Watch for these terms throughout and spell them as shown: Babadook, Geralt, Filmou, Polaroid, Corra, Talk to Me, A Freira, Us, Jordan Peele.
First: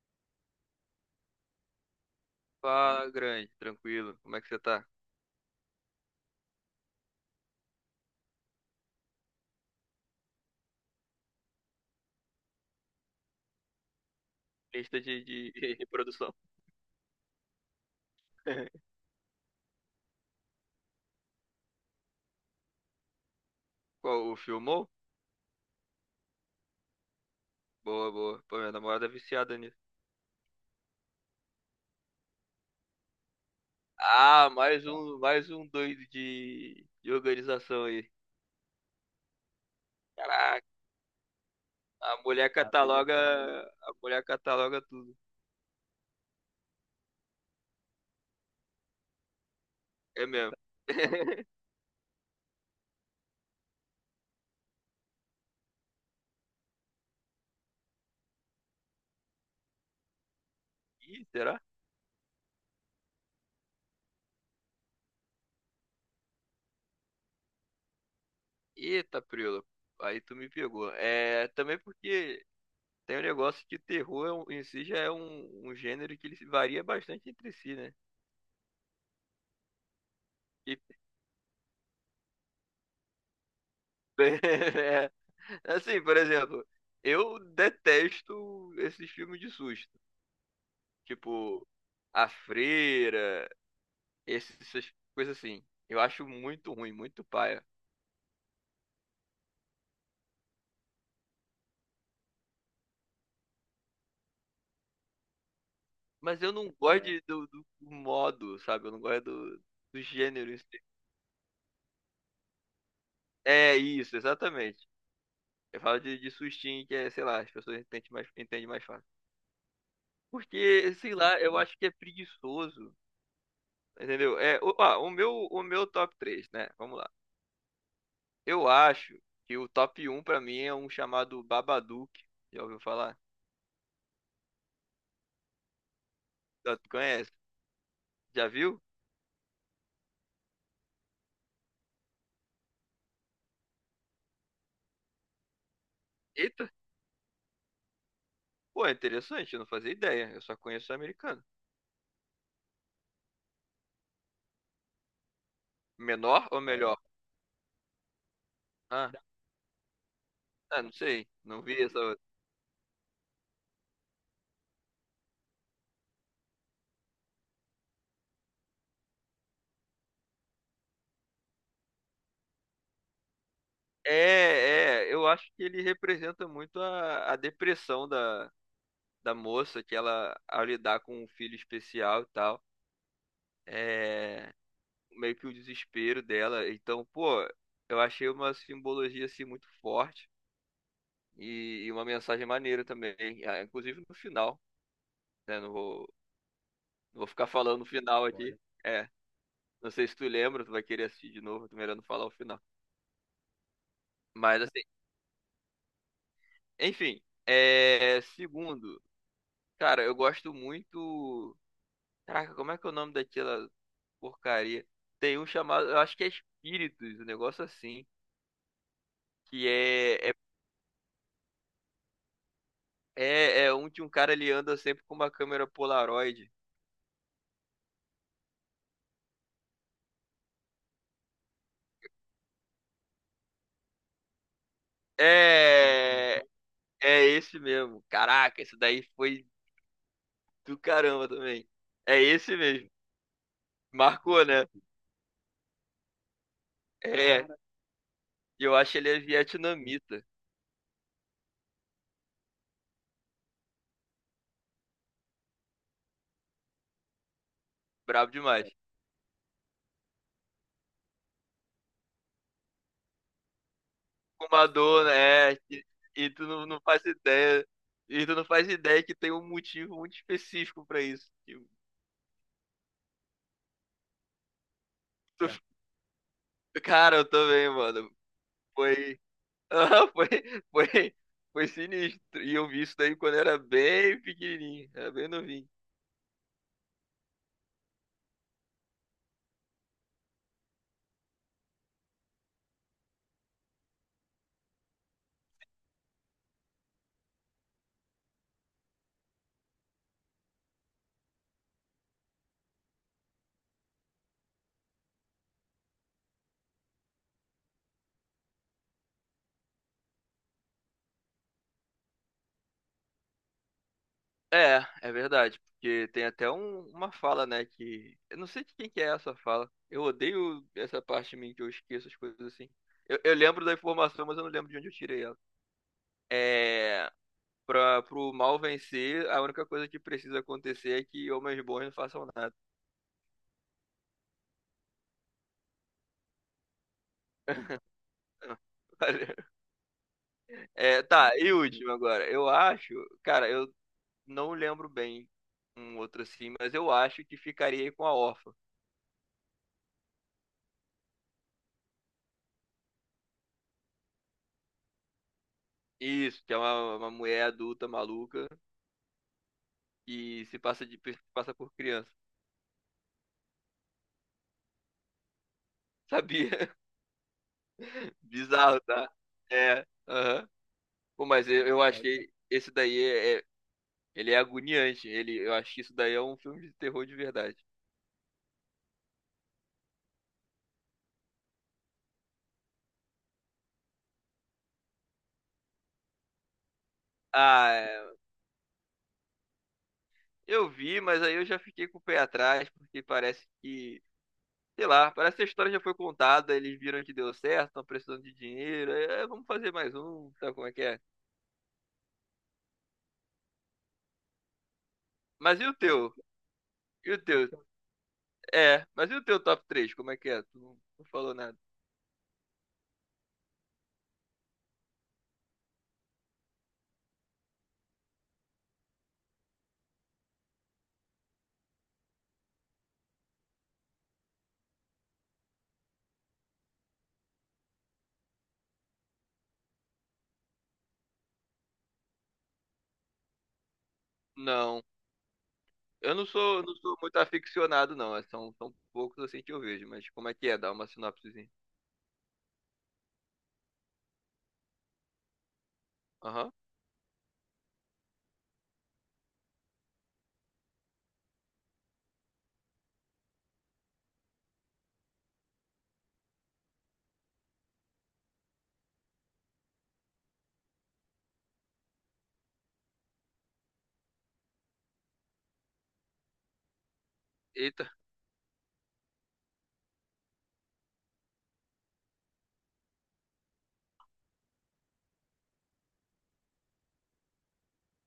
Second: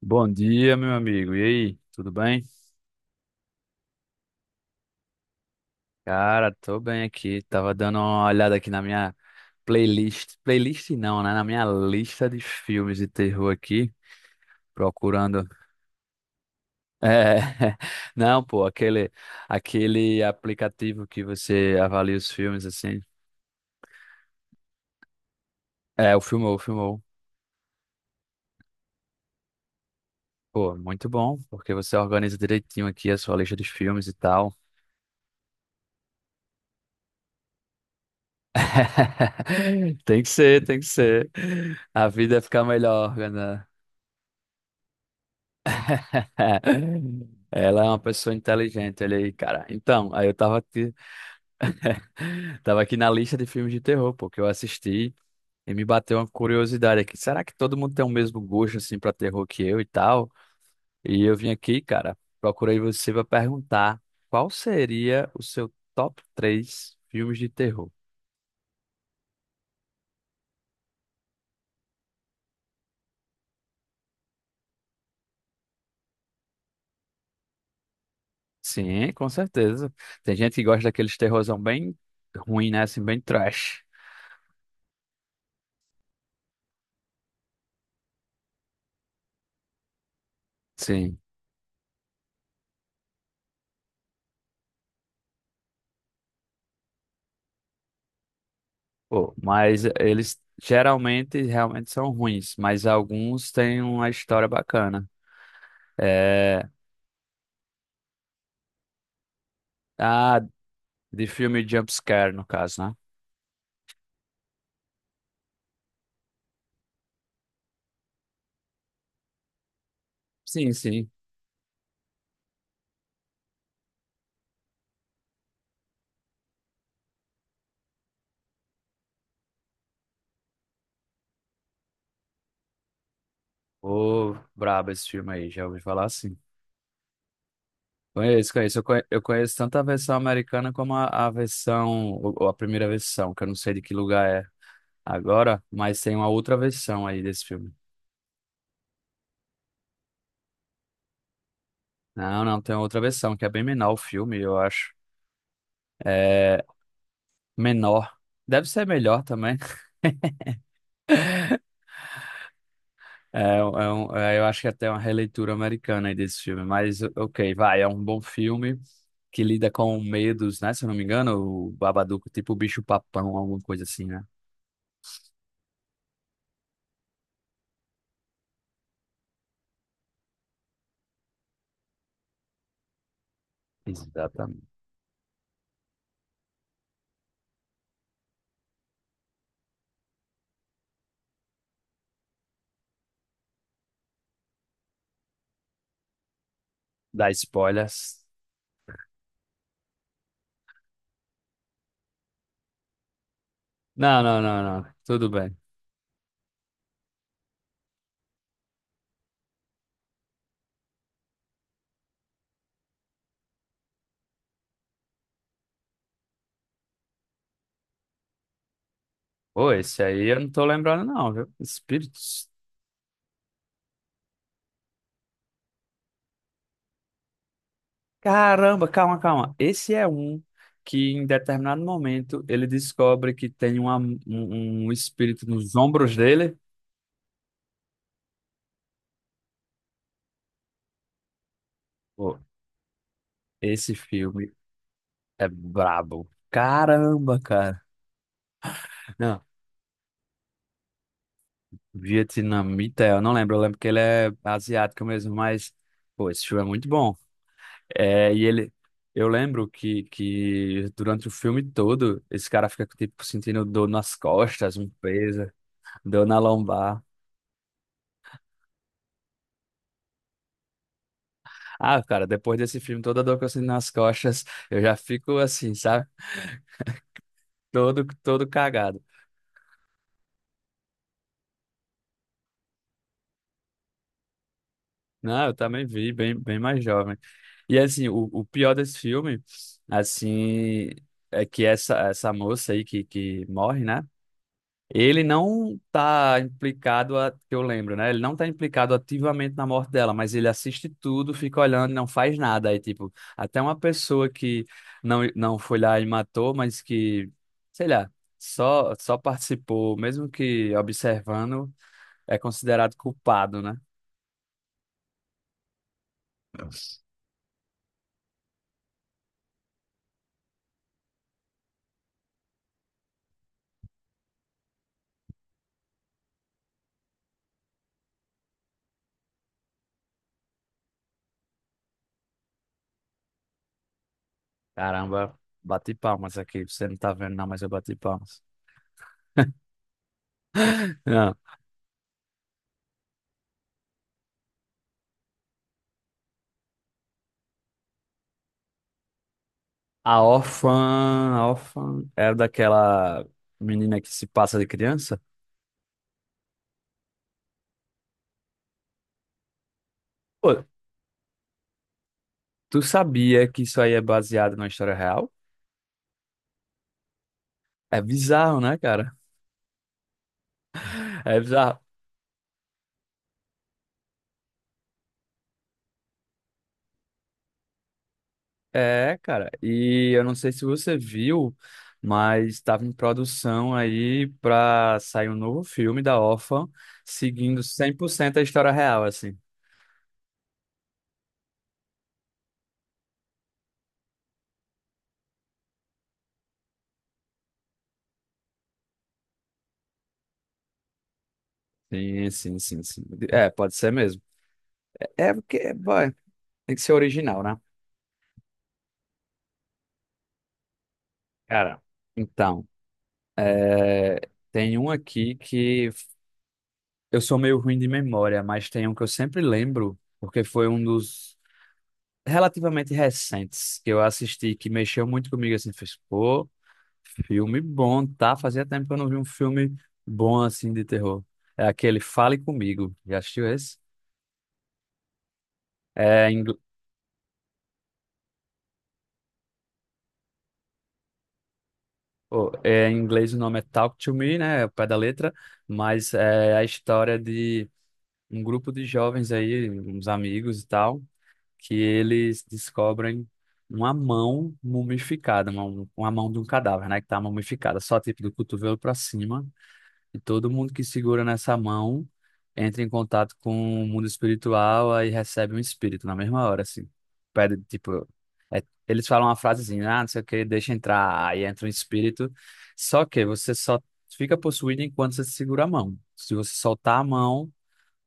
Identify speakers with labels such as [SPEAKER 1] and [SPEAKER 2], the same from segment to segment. [SPEAKER 1] Bom dia, meu amigo. E aí, tudo bem?
[SPEAKER 2] Fala, grande, tranquilo. Como é que você tá?
[SPEAKER 1] Cara, tô bem aqui. Tava dando uma olhada aqui na minha playlist. Playlist não, né? Na minha lista de filmes de terror aqui,
[SPEAKER 2] Lista de,
[SPEAKER 1] procurando.
[SPEAKER 2] de reprodução.
[SPEAKER 1] É, não, pô, aquele aplicativo que você avalia os filmes assim.
[SPEAKER 2] Qual, o filmou?
[SPEAKER 1] É, o Filmou, o Filmou.
[SPEAKER 2] Boa, boa. Pô, minha namorada é viciada nisso.
[SPEAKER 1] Pô, muito bom, porque você organiza direitinho aqui a sua lista de filmes e
[SPEAKER 2] Ah,
[SPEAKER 1] tal.
[SPEAKER 2] mais um doido de organização aí.
[SPEAKER 1] Tem que ser,
[SPEAKER 2] Caraca,
[SPEAKER 1] tem que ser. A
[SPEAKER 2] a
[SPEAKER 1] vida
[SPEAKER 2] mulher
[SPEAKER 1] fica
[SPEAKER 2] cataloga,
[SPEAKER 1] melhor, né?
[SPEAKER 2] a mulher cataloga tudo.
[SPEAKER 1] Ela é uma pessoa inteligente, olha aí, cara. Então,
[SPEAKER 2] É
[SPEAKER 1] aí eu
[SPEAKER 2] mesmo.
[SPEAKER 1] tava aqui, tava aqui na lista de filmes de terror, pô, que eu assisti e me bateu uma curiosidade aqui. Será que todo mundo tem o mesmo gosto, assim, pra terror que eu e tal? E
[SPEAKER 2] Ih,
[SPEAKER 1] eu vim
[SPEAKER 2] será?
[SPEAKER 1] aqui, cara, procurei você pra perguntar qual seria o seu top 3 filmes de terror.
[SPEAKER 2] Eita, Prila, aí tu me pegou. É, também porque tem um negócio que em si já é um gênero que ele se varia bastante entre si, né?
[SPEAKER 1] Sim, com certeza. Tem gente que
[SPEAKER 2] E,
[SPEAKER 1] gosta daqueles terrorzão bem ruim, né? Assim, bem trash.
[SPEAKER 2] Assim, por exemplo, eu detesto esses filmes de susto.
[SPEAKER 1] Sim.
[SPEAKER 2] Tipo, A Freira, essas coisas assim. Eu acho muito ruim, muito paia.
[SPEAKER 1] Pô, mas eles geralmente realmente são ruins, mas alguns têm uma história bacana.
[SPEAKER 2] Mas eu
[SPEAKER 1] É,
[SPEAKER 2] não gosto do modo, sabe? Eu não gosto do
[SPEAKER 1] ah,
[SPEAKER 2] gênero em si.
[SPEAKER 1] de filme Jumpscare, no caso, né?
[SPEAKER 2] É isso, exatamente. Eu falo de sustinho, que é, sei lá, as pessoas entendem mais fácil.
[SPEAKER 1] Sim,
[SPEAKER 2] Porque,
[SPEAKER 1] sim.
[SPEAKER 2] sei lá, eu acho que é preguiçoso. Entendeu? O meu top três, né? Vamos lá. Eu acho que o top um pra mim é um chamado Babadook. Já ouviu falar?
[SPEAKER 1] Ô, brabo esse filme aí, já ouvi falar assim.
[SPEAKER 2] Já tu conhece? Já
[SPEAKER 1] Conheço, conheço.
[SPEAKER 2] viu?
[SPEAKER 1] Eu conheço tanto a versão americana como a versão, ou a primeira versão, que eu não sei de que lugar é agora, mas tem uma outra
[SPEAKER 2] Eita!
[SPEAKER 1] versão aí desse filme.
[SPEAKER 2] Pô, é interessante, eu não fazia ideia. Eu só conheço o americano.
[SPEAKER 1] Não, não, tem outra versão, que é bem menor o filme, eu acho.
[SPEAKER 2] Menor ou
[SPEAKER 1] É
[SPEAKER 2] melhor?
[SPEAKER 1] menor. Deve ser
[SPEAKER 2] Ah,
[SPEAKER 1] melhor também.
[SPEAKER 2] ah, não sei. Não vi essa outra.
[SPEAKER 1] Eu acho que até uma releitura americana aí desse filme, mas ok, vai, é um bom filme que lida com medos, né? Se eu não me engano, o Babadook, tipo o bicho papão, alguma coisa assim, né?
[SPEAKER 2] É, é, eu acho que ele representa muito a depressão da moça, que ela, ao lidar com um filho especial e tal, é
[SPEAKER 1] Exatamente.
[SPEAKER 2] meio que o desespero dela. Então, pô, eu achei uma simbologia assim muito forte, e uma mensagem maneira também, ah, inclusive no final, né? Não vou
[SPEAKER 1] Dá
[SPEAKER 2] ficar falando o
[SPEAKER 1] spoilers.
[SPEAKER 2] final aqui. Olha. É, não sei se tu lembra, tu vai querer assistir de novo, tu melhor não falar o final.
[SPEAKER 1] Não, não,
[SPEAKER 2] Mas
[SPEAKER 1] não,
[SPEAKER 2] assim,
[SPEAKER 1] não. Tudo bem.
[SPEAKER 2] enfim, é, segundo, cara, eu gosto muito. Caraca, como é que é o nome daquela porcaria? Tem um chamado, eu acho que é Espíritos, um negócio assim, que
[SPEAKER 1] Pô, esse aí eu não tô lembrando, não, viu? Espíritos.
[SPEAKER 2] é um de um cara, ele anda sempre com uma câmera Polaroid.
[SPEAKER 1] Caramba, calma, calma. Esse é um que em determinado momento ele descobre que um espírito nos ombros
[SPEAKER 2] É,
[SPEAKER 1] dele.
[SPEAKER 2] é esse mesmo. Caraca, esse daí foi do caramba também. É
[SPEAKER 1] Pô,
[SPEAKER 2] esse mesmo.
[SPEAKER 1] esse
[SPEAKER 2] Marcou,
[SPEAKER 1] filme.
[SPEAKER 2] né?
[SPEAKER 1] É brabo. Caramba,
[SPEAKER 2] É, cara,
[SPEAKER 1] cara.
[SPEAKER 2] eu acho que ele é
[SPEAKER 1] Não,
[SPEAKER 2] vietnamita.
[SPEAKER 1] vietnamita, eu não lembro. Eu lembro que ele é asiático mesmo, mas, pô, esse filme é muito bom.
[SPEAKER 2] Brabo
[SPEAKER 1] É, e
[SPEAKER 2] demais.
[SPEAKER 1] ele. Eu lembro que durante o filme todo, esse cara fica, tipo, sentindo dor nas costas, um
[SPEAKER 2] Fumador,
[SPEAKER 1] peso,
[SPEAKER 2] né? É, E,
[SPEAKER 1] dor
[SPEAKER 2] e
[SPEAKER 1] na
[SPEAKER 2] tu não
[SPEAKER 1] lombar.
[SPEAKER 2] faz ideia. E tu não faz ideia que tem um motivo muito específico pra isso. Que
[SPEAKER 1] Ah, cara, depois desse filme, toda dor que eu sinto nas costas, eu já fico
[SPEAKER 2] tu- é.
[SPEAKER 1] assim, sabe?
[SPEAKER 2] Cara, eu também,
[SPEAKER 1] Todo,
[SPEAKER 2] mano.
[SPEAKER 1] todo cagado.
[SPEAKER 2] Foi. Ah, foi, foi sinistro. E eu vi isso daí quando era bem pequenininho. Era bem
[SPEAKER 1] Não, eu
[SPEAKER 2] novinho.
[SPEAKER 1] também vi, bem, bem mais jovem. E assim, o pior desse filme, assim, é que essa moça aí que morre, né? Ele não tá implicado, a, que eu lembro, né? Ele não tá implicado ativamente na morte dela, mas ele assiste tudo, fica olhando e não faz nada. Aí, tipo, até uma pessoa que não, não foi lá e matou, mas que, sei lá, só, só participou, mesmo que observando, é considerado culpado, né?
[SPEAKER 2] É, é verdade, porque tem até uma fala, né, que... Eu não sei de quem que é essa fala. Eu odeio essa parte de mim que eu esqueço as coisas assim. Eu lembro da informação, mas eu não lembro de onde eu tirei ela. É... pro mal vencer, a única coisa que precisa acontecer é que homens bons não façam nada.
[SPEAKER 1] Caramba, bati palmas aqui. Você não tá vendo, não, mas eu bati palmas.
[SPEAKER 2] É, tá,
[SPEAKER 1] Não.
[SPEAKER 2] e último agora. Eu acho... Cara, eu não lembro bem um outro assim, mas eu acho que ficaria aí com A Órfã.
[SPEAKER 1] A órfã, a órfã era daquela menina que se passa de criança?
[SPEAKER 2] Isso, que é uma mulher adulta maluca e se
[SPEAKER 1] Pô,
[SPEAKER 2] passa de se passa por criança.
[SPEAKER 1] tu sabia que isso aí é baseado numa história real?
[SPEAKER 2] Sabia?
[SPEAKER 1] É bizarro, né,
[SPEAKER 2] Bizarro, tá?
[SPEAKER 1] cara?
[SPEAKER 2] É. Aham. Pô,
[SPEAKER 1] É
[SPEAKER 2] mas eu,
[SPEAKER 1] bizarro.
[SPEAKER 2] eu achei esse daí ele é agoniante. Ele, eu acho que isso daí é um filme de terror de verdade.
[SPEAKER 1] É, cara. E eu não sei se você viu, mas estava em produção aí pra sair um novo filme da órfã, seguindo
[SPEAKER 2] Ah,
[SPEAKER 1] cem por
[SPEAKER 2] é,
[SPEAKER 1] cento a história real, assim.
[SPEAKER 2] eu vi, mas aí eu já fiquei com o pé atrás porque parece que, sei lá, parece que a história já foi contada, eles viram que deu certo, estão precisando de dinheiro, é, vamos fazer mais um, sabe como é que é?
[SPEAKER 1] Sim, sim, sim, sim. É, pode ser mesmo. É
[SPEAKER 2] Mas e
[SPEAKER 1] porque,
[SPEAKER 2] o
[SPEAKER 1] vai,
[SPEAKER 2] teu?
[SPEAKER 1] tem que ser
[SPEAKER 2] E o
[SPEAKER 1] original,
[SPEAKER 2] teu?
[SPEAKER 1] né?
[SPEAKER 2] É, mas e o teu top três? Como é que é? Tu não falou nada.
[SPEAKER 1] Cara, então, é, tem um aqui que eu sou meio ruim de memória, mas tem um que eu sempre lembro, porque foi um dos relativamente recentes que eu assisti, que mexeu muito comigo, assim, fez, pô, filme bom, tá? Fazia tempo que eu não vi um filme bom, assim, de terror. É aquele Fale Comigo, já assistiu esse?
[SPEAKER 2] Não. Eu
[SPEAKER 1] É, em, ingl-
[SPEAKER 2] não sou muito aficionado, não. É, são poucos assim que eu vejo, mas como é que é? Dá uma sinopsezinha.
[SPEAKER 1] oh, é, em inglês o nome é Talk to Me, né? É o pé da letra, mas
[SPEAKER 2] Aham.
[SPEAKER 1] é a história de um grupo de jovens aí, uns amigos e tal, que eles descobrem uma mão mumificada, uma mão de um cadáver, né, que tá mumificada, só tipo do cotovelo para cima, e todo mundo que segura nessa mão entra em contato com o mundo espiritual, aí recebe um espírito na mesma hora, assim. Pede,
[SPEAKER 2] Eita,
[SPEAKER 1] tipo, eles falam uma frasezinha, ah, não sei o que, deixa entrar, aí entra um espírito, só que você só fica possuído enquanto você segura a mão. Se você soltar a mão,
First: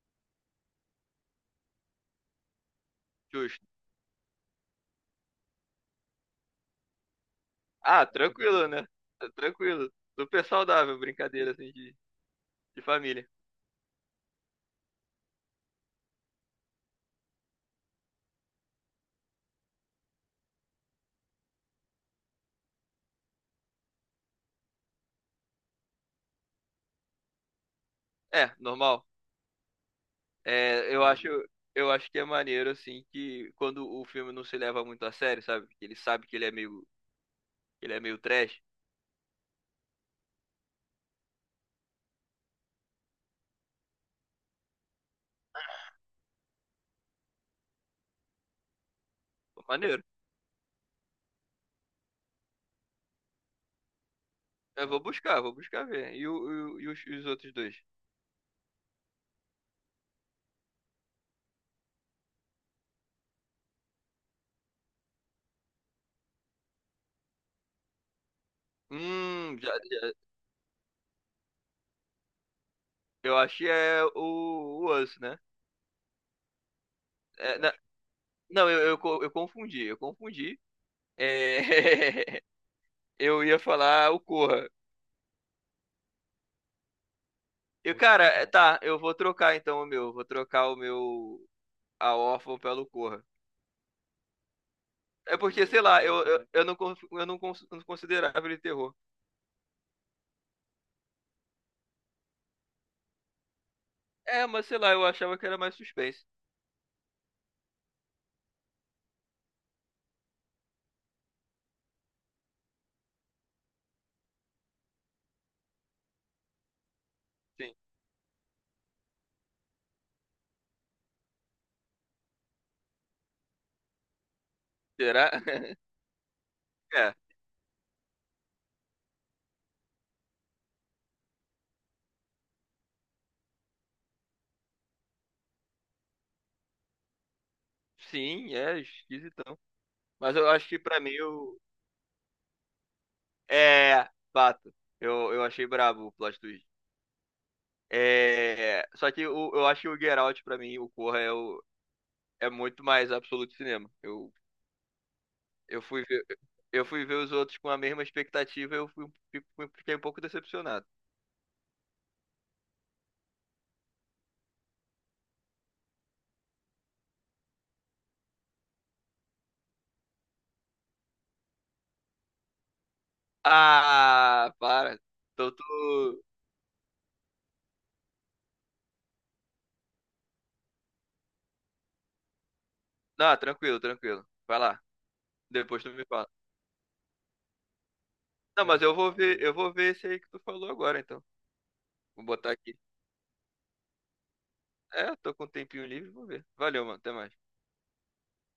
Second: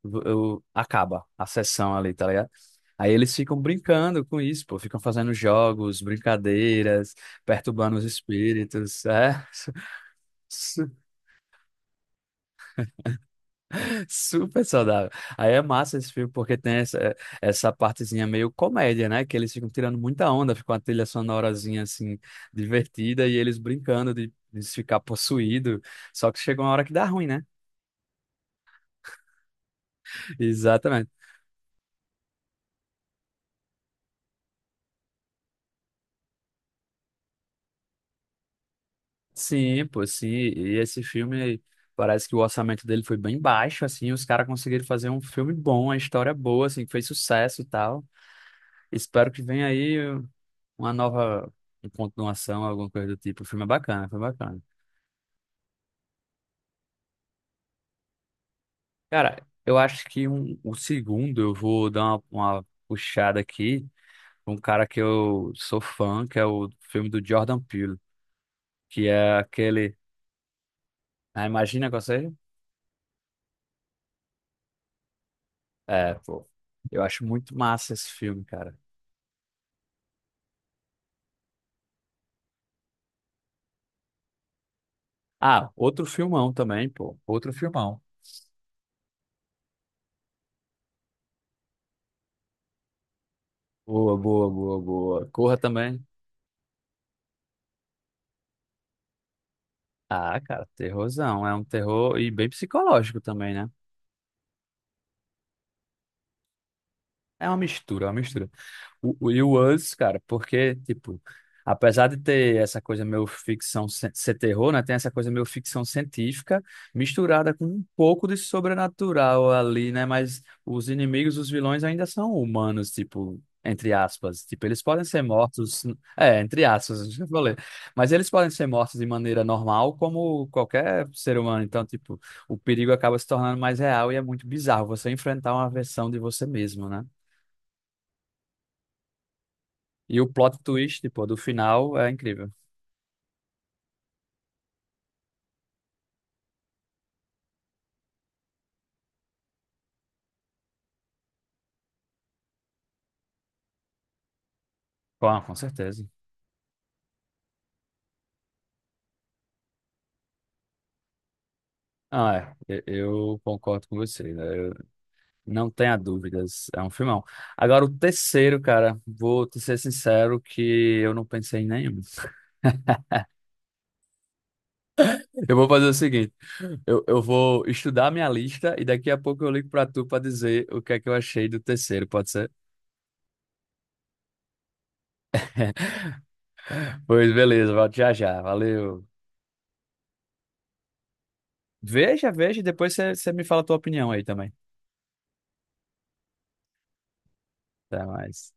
[SPEAKER 1] acaba a sessão ali, tá ligado? Aí eles ficam
[SPEAKER 2] justo.
[SPEAKER 1] brincando com isso, pô, ficam fazendo jogos, brincadeiras, perturbando os
[SPEAKER 2] Ah, tranquilo, né?
[SPEAKER 1] espíritos,
[SPEAKER 2] É
[SPEAKER 1] é
[SPEAKER 2] tranquilo. Super saudável, brincadeira assim de família.
[SPEAKER 1] super saudável. Aí é massa esse filme porque tem essa partezinha meio comédia, né? Que eles ficam tirando muita onda, fica uma trilha sonorazinha assim divertida e eles brincando de ficar possuído. Só que chega uma hora que dá ruim, né?
[SPEAKER 2] É, normal. É, eu
[SPEAKER 1] Exatamente.
[SPEAKER 2] acho, eu acho que é maneiro assim que quando o filme não se leva muito a sério, sabe? Que ele sabe que ele é meio trash.
[SPEAKER 1] Sim, pô, sim. E esse filme, parece que o orçamento dele foi bem baixo, assim, os caras conseguiram fazer um filme bom, uma história boa, assim, que fez sucesso e tal. Espero que
[SPEAKER 2] Pô,
[SPEAKER 1] venha aí
[SPEAKER 2] maneiro.
[SPEAKER 1] uma nova continuação, alguma coisa do tipo. O filme é bacana, foi bacana.
[SPEAKER 2] Vou buscar ver. E os outros dois?
[SPEAKER 1] Cara, eu acho que um, o segundo eu vou dar uma puxada aqui, um cara que eu sou fã, que é o filme do Jordan Peele, que é
[SPEAKER 2] Hum, já,
[SPEAKER 1] aquele...
[SPEAKER 2] já-
[SPEAKER 1] Ah, imagina com você?
[SPEAKER 2] eu acho que é o Us, né?
[SPEAKER 1] É, pô, eu acho muito
[SPEAKER 2] É, na-
[SPEAKER 1] massa esse filme,
[SPEAKER 2] Não,
[SPEAKER 1] cara.
[SPEAKER 2] eu confundi, eu confundi. É, eu ia falar o Corra.
[SPEAKER 1] Ah, outro filmão também, pô. Outro
[SPEAKER 2] Eu,
[SPEAKER 1] filmão.
[SPEAKER 2] cara, é, tá, eu vou trocar então o meu. Vou trocar o meu: A Órfã pelo Corra.
[SPEAKER 1] Boa, boa, boa, boa.
[SPEAKER 2] É
[SPEAKER 1] Corra
[SPEAKER 2] porque, sei
[SPEAKER 1] também.
[SPEAKER 2] lá, eu não considerava ele terror.
[SPEAKER 1] Ah, cara, terrorzão. É um terror e bem psicológico também, né?
[SPEAKER 2] É, mas sei lá, eu achava que era mais suspense.
[SPEAKER 1] É uma mistura, é uma mistura. E o Us, cara, porque, tipo, apesar de ter essa coisa meio ficção, ser terror, né? Tem essa coisa meio ficção científica misturada com
[SPEAKER 2] Sim.
[SPEAKER 1] um pouco de sobrenatural ali, né? Mas os inimigos, os vilões ainda são humanos, tipo, entre aspas. Tipo, eles podem ser
[SPEAKER 2] Será?
[SPEAKER 1] mortos, é, entre aspas,
[SPEAKER 2] É.
[SPEAKER 1] já falei. Mas eles podem ser mortos de maneira normal, como qualquer ser humano. Então, tipo, o perigo acaba se tornando mais real e é muito bizarro você enfrentar uma versão de você mesmo, né?
[SPEAKER 2] Sim, é esquisitão.
[SPEAKER 1] E o
[SPEAKER 2] Mas eu
[SPEAKER 1] plot
[SPEAKER 2] acho que pra
[SPEAKER 1] twist,
[SPEAKER 2] mim
[SPEAKER 1] pô, do
[SPEAKER 2] eu.
[SPEAKER 1] final é incrível.
[SPEAKER 2] É, fato. Eu achei brabo o plot twist. Eu acho que o Geralt, pra mim, o Corra é o é muito mais absoluto cinema.
[SPEAKER 1] Com
[SPEAKER 2] Eu fui
[SPEAKER 1] certeza.
[SPEAKER 2] ver, eu fui ver os outros com a mesma expectativa, fiquei um pouco decepcionado.
[SPEAKER 1] Ah, é. Eu concordo com você, né? Eu- não tenha dúvidas. É um filmão. Agora, o terceiro, cara, vou te ser sincero que eu não pensei em nenhum.
[SPEAKER 2] Ah, para. Tô
[SPEAKER 1] Eu
[SPEAKER 2] tu.
[SPEAKER 1] vou fazer o seguinte: eu vou estudar minha lista e daqui a pouco eu ligo pra tu pra dizer o que é que eu achei do terceiro, pode ser?
[SPEAKER 2] Não, tranquilo, tranquilo. Vai lá. Depois tu me fala.
[SPEAKER 1] Pois beleza, volto já já.
[SPEAKER 2] Não, mas
[SPEAKER 1] Valeu.
[SPEAKER 2] eu vou ver esse aí que tu falou agora, então. Vou
[SPEAKER 1] Veja,
[SPEAKER 2] botar
[SPEAKER 1] veja, e
[SPEAKER 2] aqui.
[SPEAKER 1] depois você me fala a tua opinião aí também.
[SPEAKER 2] É, tô com um tempinho livre, vou ver. Valeu, mano. Até mais.
[SPEAKER 1] Até mais.